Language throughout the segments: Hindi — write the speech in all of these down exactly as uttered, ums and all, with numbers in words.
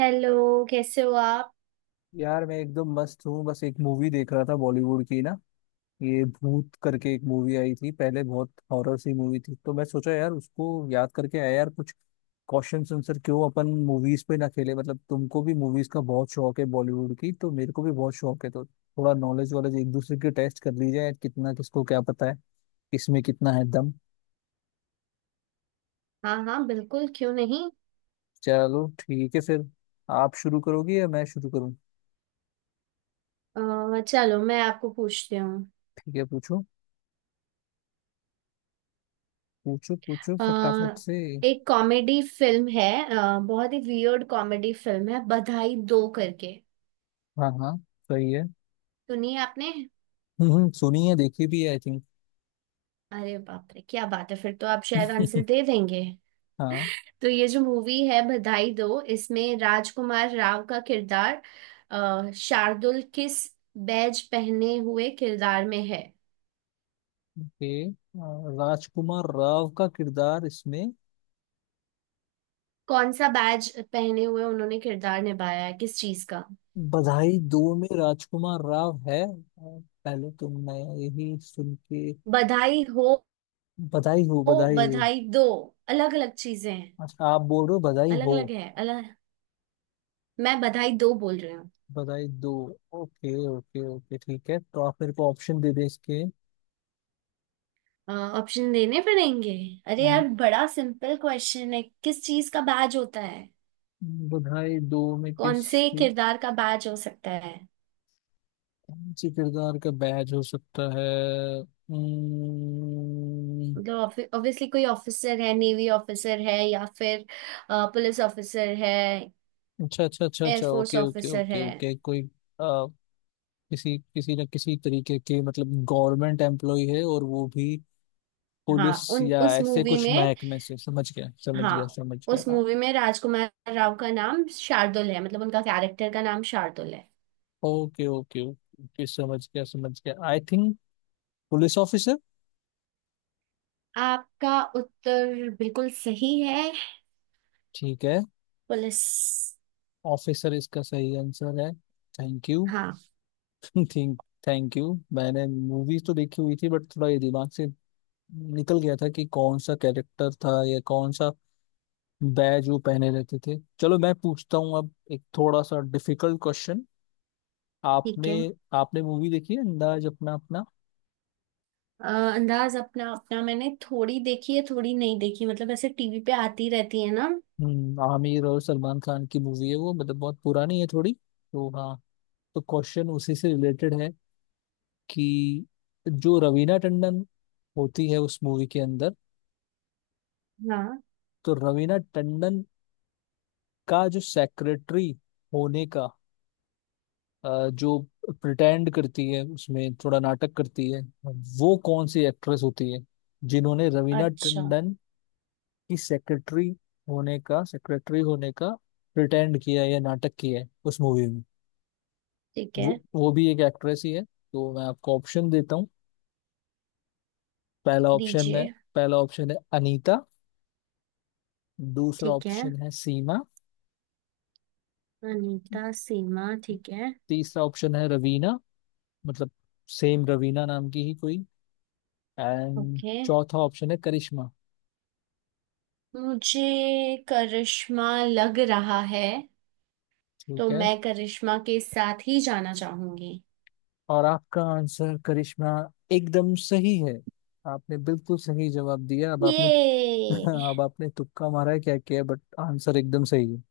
हेलो, कैसे हो आप? यार मैं एकदम मस्त हूँ। बस एक मूवी देख रहा था बॉलीवुड की ना, ये भूत करके एक मूवी आई थी पहले, बहुत हॉरर सी मूवी थी। तो मैं सोचा यार उसको याद करके आया यार, कुछ क्वेश्चन आंसर क्यों अपन मूवीज पे ना खेले। मतलब तुमको भी मूवीज का बहुत शौक है बॉलीवुड की, तो मेरे को भी बहुत शौक है, तो थोड़ा नॉलेज वॉलेज एक दूसरे की टेस्ट कर ली जाए, कितना किसको क्या पता है, किसमें कितना है दम। हाँ हाँ, बिल्कुल, क्यों नहीं? चलो ठीक है फिर। आप शुरू करोगी या मैं शुरू करूँ? अ, चलो, मैं आपको पूछती हूँ। ठीक है, पूछो। पूछो पूछो अ, फटाफट से। एक कॉमेडी फिल्म है। अ, बहुत ही वियर्ड कॉमेडी फिल्म है, बधाई दो करके। हाँ हाँ, सही है। सुनी है आपने? हम्म, सुनी है, देखी भी है आई थिंक। अरे बाप रे, क्या बात है! फिर तो आप शायद आंसर दे देंगे। हाँ। तो ये जो मूवी है बधाई दो, इसमें राजकुमार राव का किरदार, अ, शार्दुल, किस बैज पहने हुए किरदार में है? ओके, राजकुमार राव का किरदार इसमें। कौन सा बैज पहने हुए उन्होंने किरदार निभाया है, किस चीज का? बधाई दो में राजकुमार राव है। अ, पहले तो मैं यही सुन के बधाई हो। बधाई हो, हो, बधाई हो। बधाई दो। अलग अलग चीजें हैं। अच्छा, आप बोल रहे हो बधाई अलग हो। अलग है, अलग। मैं बधाई दो बोल रही हूँ। Badhaai Do. Okay okay okay, ठीक है तो आप मेरे को ऑप्शन दे दे इसके। ऑप्शन देने पड़ेंगे? अरे अम, यार, बड़ा सिंपल क्वेश्चन है, किस चीज का बैज होता है? बधाई दो में कौन किस, से किरदार का बैज हो सकता है? कौन से किरदार का बैज हो सकता है। अम्म, मतलब, ऑब्वियसली कोई ऑफिसर है, नेवी ऑफिसर है, या फिर पुलिस ऑफिसर है, अच्छा अच्छा अच्छा अच्छा, air force okay okay officer okay है। ओके, कोई आ, किसी किसी न किसी तरीके के मतलब गवर्नमेंट एम्प्लॉय है, और वो भी पुलिस हाँ, उन या उस ऐसे मूवी कुछ में। महकमे से। समझ गया समझ गया हाँ। समझ उस गया। मूवी में राजकुमार राव का नाम शार्दुल है, मतलब उनका कैरेक्टर का नाम शार्दुल है। ओके ओके ओके, समझ गया समझ गया आई थिंक पुलिस ऑफिसर। आपका उत्तर बिल्कुल सही है। ठीक है, पुलिस। ऑफिसर इसका सही आंसर है। Thank you. हाँ। Think, thank you. मैंने मूवीज तो देखी हुई थी बट थोड़ा ये दिमाग से निकल गया था कि कौन सा कैरेक्टर था या कौन सा बैज वो पहने रहते थे। चलो मैं पूछता हूँ अब, एक थोड़ा सा डिफिकल्ट क्वेश्चन। ठीक आपने है। आपने मूवी देखी है अंदाज अपना अपना? अ, अंदाज अपना अपना मैंने थोड़ी देखी है, थोड़ी नहीं देखी, मतलब ऐसे टीवी पे आती रहती है ना। हम्म, आमिर और सलमान खान की मूवी है वो, मतलब बहुत पुरानी है थोड़ी, तो हाँ, तो क्वेश्चन उसी से रिलेटेड है कि जो रवीना टंडन होती है उस मूवी के अंदर, हाँ। तो रवीना टंडन का जो सेक्रेटरी होने का अ, जो प्रिटेंड करती है, उसमें थोड़ा नाटक करती है, वो कौन सी एक्ट्रेस होती है जिन्होंने रवीना अच्छा। टंडन की सेक्रेटरी होने का सेक्रेटरी होने का प्रिटेंड किया है या नाटक किया है उस मूवी में। ठीक है। वो वो भी एक एक्ट्रेस ही है। तो मैं आपको ऑप्शन देता हूँ। पहला ऑप्शन है दीजिए। पहला ऑप्शन है अनीता। दूसरा ठीक है। ऑप्शन है सीमा। अनीता, सीमा, ठीक है। तीसरा ऑप्शन है रवीना, मतलब सेम रवीना नाम की ही कोई। End okay. चौथा ऑप्शन है करिश्मा। मुझे करिश्मा लग रहा है। तो ठीक है, मैं करिश्मा के साथ ही जाना चाहूंगी। और आपका आंसर करिश्मा एकदम सही है। आपने बिल्कुल सही जवाब दिया। अब आपने, ये, अब आपने तुक्का मारा है क्या किया, बट आंसर एकदम सही है।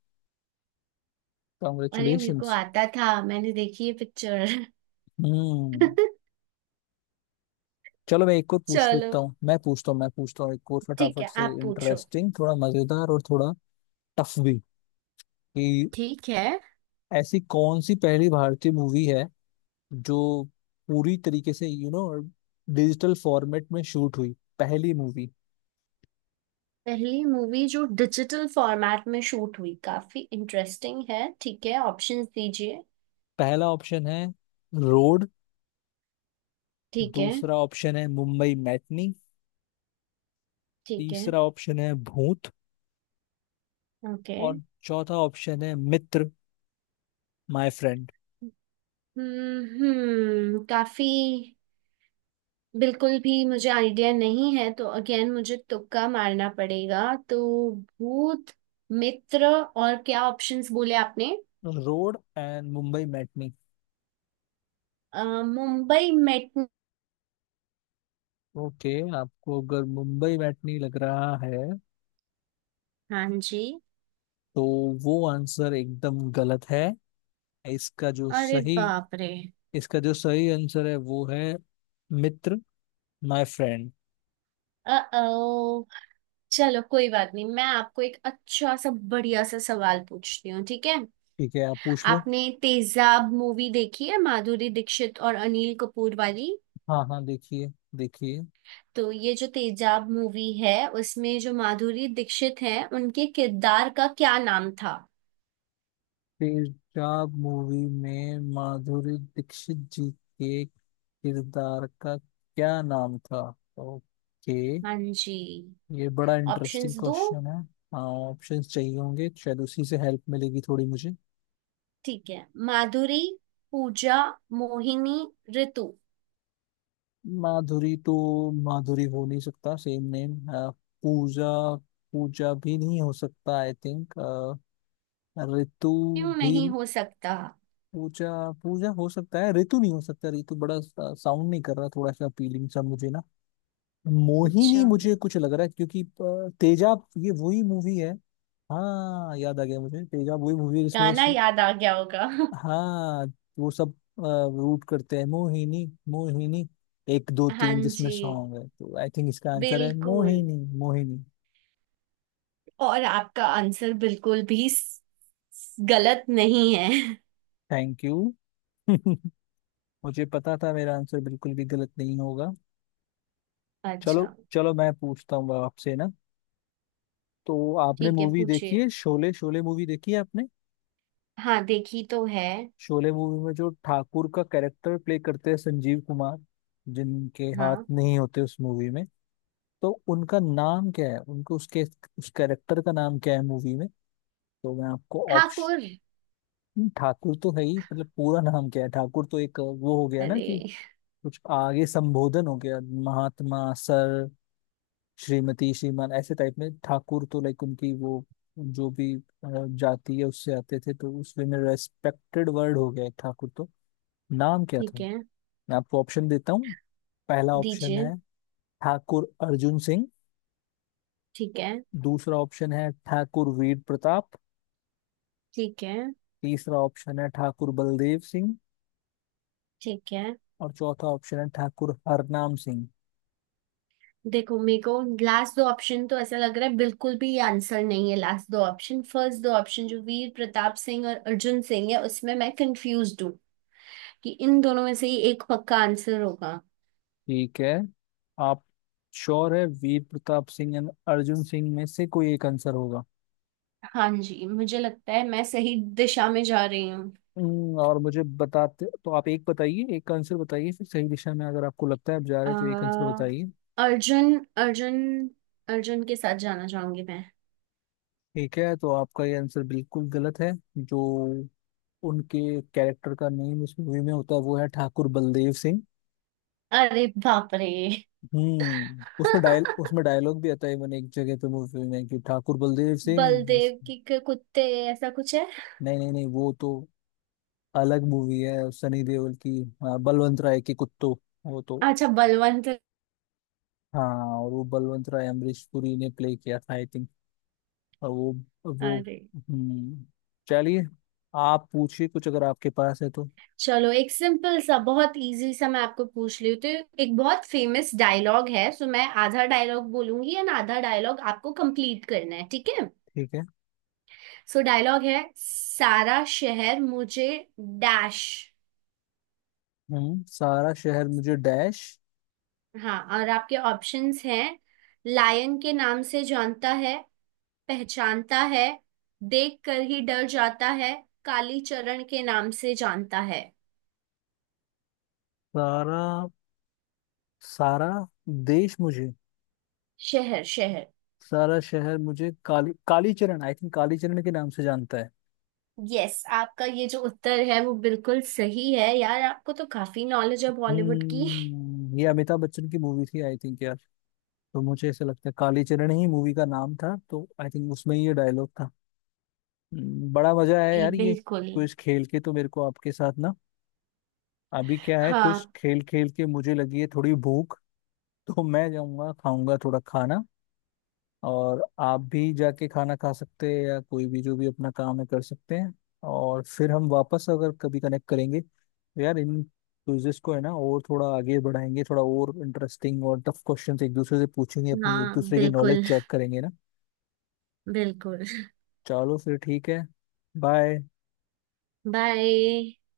अरे, मेरे को कॉन्ग्रेचुलेशंस। आता था, मैंने देखी है पिक्चर। हम्म। चलो मैं एक और पूछ लेता चलो। हूँ। मैं पूछता हूँ मैं पूछता हूँ एक और ठीक फटाफट है, से, आप पूछो। इंटरेस्टिंग, थोड़ा मजेदार और थोड़ा टफ भी। कि ठीक है। ऐसी कौन सी पहली भारतीय मूवी है जो पूरी तरीके से यू नो डिजिटल फॉर्मेट में शूट हुई, पहली मूवी। पहली मूवी जो डिजिटल फॉर्मेट में शूट हुई, काफी इंटरेस्टिंग है। ठीक है, ऑप्शंस दीजिए। पहला ऑप्शन है रोड। ठीक है। दूसरा ऑप्शन है मुंबई मैटनी। ठीक है। तीसरा ऑप्शन है भूत। ओके। और चौथा ऑप्शन है मित्र माय फ्रेंड। हम्म, हम्म। काफी, बिल्कुल भी मुझे आइडिया नहीं है, तो अगेन मुझे तुक्का मारना पड़ेगा। तो, भूत, मित्र, और क्या ऑप्शंस बोले आपने? Road and Mumbai matinee. A, Mumbai metro. Okay, आपको अगर मुंबई मैटनी लग रहा है हाँ जी। तो वो आंसर एकदम गलत है। इसका जो अरे सही बाप रे! इसका जो सही आंसर है वो है मित्र माय फ्रेंड। ओ, चलो कोई बात नहीं, मैं आपको एक अच्छा सा बढ़िया सा सवाल पूछती हूँ, ठीक है? ठीक है, आप पूछ लो। आपने तेजाब मूवी देखी है, माधुरी दीक्षित और अनिल कपूर वाली? हाँ हाँ, देखिए देखिए। तो ये जो तेजाब मूवी है, उसमें जो माधुरी दीक्षित है, उनके किरदार का क्या नाम था? तेजाब मूवी में माधुरी दीक्षित जी के किरदार का क्या नाम था? ओके, हाँ जी। ये बड़ा इंटरेस्टिंग ऑप्शंस दो। क्वेश्चन है। हाँ, ऑप्शंस चाहिए होंगे, शायद उसी से हेल्प मिलेगी थोड़ी मुझे। ठीक है। माधुरी, पूजा, मोहिनी, ऋतु। माधुरी तो, माधुरी हो नहीं सकता सेम नेम। पूजा, पूजा भी नहीं हो सकता आई थिंक। ऋतु क्यों भी, नहीं हो सकता? पूजा, पूजा हो सकता है, ऋतु नहीं हो सकता, ऋतु बड़ा साउंड नहीं कर रहा थोड़ा सा, फीलिंग सा मुझे ना। अच्छा। मोहिनी मुझे कुछ लग रहा है, क्योंकि अ, तेजाब ये वही मूवी है, हाँ याद आ गया मुझे, तेजाब वही मूवी है जिसमें वो गाना सु- याद आ गया होगा। हाँ, वो सब रूट करते हैं मोहिनी मोहिनी, एक दो हाँ तीन जिसमें जी, सॉन्ग है। तो आई थिंक इसका आंसर है बिल्कुल। मोहिनी मोहिनी। और आपका आंसर बिल्कुल भी स- गलत नहीं है। Thank you. मुझे पता था मेरा आंसर बिल्कुल भी गलत नहीं होगा। चलो अच्छा। चलो मैं पूछता हूँ आपसे ना, तो आपने ठीक है, मूवी देखी पूछिए। है शोले? शोले मूवी देखी है आपने हाँ, देखी तो है। शोले मूवी में जो ठाकुर का कैरेक्टर प्ले करते हैं संजीव कुमार, जिनके हाथ हाँ। नहीं होते उस मूवी में, तो उनका नाम क्या है, उनको उसके, उस कैरेक्टर का नाम क्या है मूवी में? तो मैं आपको ऑप्शन। ठाकुर। ठाकुर तो है ही, मतलब पूरा नाम क्या है? ठाकुर तो एक वो हो गया ना कि अरे। कुछ आगे संबोधन हो गया, महात्मा, सर, श्रीमती, श्रीमान ऐसे टाइप में। ठाकुर तो लाइक उनकी वो जो भी अ, जाति है उससे आते थे, तो उसमें रेस्पेक्टेड वर्ड हो गया एक ठाकुर, तो नाम क्या था? ठीक है, मैं आपको ऑप्शन देता हूँ। पहला ऑप्शन दीजिए। है ठाकुर अर्जुन सिंह। ठीक है। दूसरा ऑप्शन है ठाकुर वीर प्रताप। ठीक है। तीसरा ऑप्शन है ठाकुर बलदेव सिंह। ठीक है। और चौथा ऑप्शन है ठाकुर हरनाम सिंह। देखो, मेरे को लास्ट दो ऑप्शन तो ऐसा लग रहा है बिल्कुल भी आंसर नहीं है, लास्ट दो ऑप्शन। फर्स्ट दो ऑप्शन जो वीर प्रताप सिंह और अर्जुन सिंह है, उसमें मैं कंफ्यूज हूँ कि इन दोनों में से ही एक पक्का आंसर होगा। ठीक है, आप श्योर है वीर प्रताप सिंह एंड अर्जुन सिंह में से कोई एक आंसर होगा? हाँ जी, मुझे लगता है मैं सही दिशा में जा रही हूँ। हम्म, और मुझे बताते तो आप, एक बताइए, एक आंसर बताइए। फिर सही दिशा में अगर आपको लगता है आप जा रहे हैं, तो एक आंसर अ, बताइए। अर्जुन। अर्जुन। अर्जुन के साथ जाना चाहूंगी मैं। ठीक है, तो आपका ये आंसर बिल्कुल गलत है। जो उनके कैरेक्टर का नेम उस मूवी में होता है वो है ठाकुर बलदेव सिंह। अरे बाप रे! हम्म, उसमें डायल उसमें डायलॉग भी आता है इवन एक जगह पे मूवी में कि ठाकुर बलदेव सिंह बस- बलदेव की के कुत्ते, ऐसा कुछ है? नहीं नहीं नहीं, वो तो अलग मूवी है सनी देओल की। हाँ, बलवंत राय के कुत्तो, वो तो, अच्छा, बलवंत। हाँ, और वो बलवंत राय अमरीश पुरी ने प्ले किया था आई थिंक। और वो वो। अरे। हम्म, चलिए, आप पूछिए कुछ अगर आपके पास है तो। चलो, एक सिंपल सा बहुत इजी सा मैं आपको पूछ रही हूँ तो, एक बहुत फेमस डायलॉग है, सो मैं आधा डायलॉग बोलूंगी एंड आधा डायलॉग आपको कंप्लीट करना है, ठीक है? ठीक है। सो डायलॉग है, सारा शहर मुझे डैश। हम्म, सारा शहर मुझे डैश। हाँ, और आपके ऑप्शंस हैं, लायन के नाम से जानता है, पहचानता है, देख कर ही डर जाता है, काली चरण के नाम से जानता है। सारा सारा देश मुझे, शहर, शहर। सारा शहर मुझे काली, कालीचरण आई थिंक, कालीचरण के नाम से जानता है। यस, आपका ये जो उत्तर है वो बिल्कुल सही है। यार, आपको तो काफी नॉलेज है बॉलीवुड की। हम्म, ये अमिताभ बच्चन की मूवी थी आई थिंक यार, तो मुझे ऐसा लगता है कालीचरण ही मूवी का नाम था, तो आई थिंक उसमें ही ये डायलॉग था। हम्म, बड़ा मजा आया जी यार ये बिल्कुल। कुछ खेल के तो मेरे को आपके साथ ना। अभी क्या है, कुछ हाँ खेल खेल के मुझे लगी है थोड़ी भूख, तो मैं जाऊंगा, खाऊंगा थोड़ा खाना, और आप भी जाके खाना खा सकते हैं या कोई भी जो भी अपना काम है कर सकते हैं। और फिर हम वापस अगर कभी कनेक्ट करेंगे तो यार इन क्विजेस को है ना और थोड़ा आगे बढ़ाएंगे, थोड़ा और इंटरेस्टिंग और टफ क्वेश्चन एक दूसरे से पूछेंगे, अपनी एक हाँ, दूसरे की नॉलेज बिल्कुल, चेक करेंगे ना। बिल्कुल। चलो फिर, ठीक है, बाय। बाय।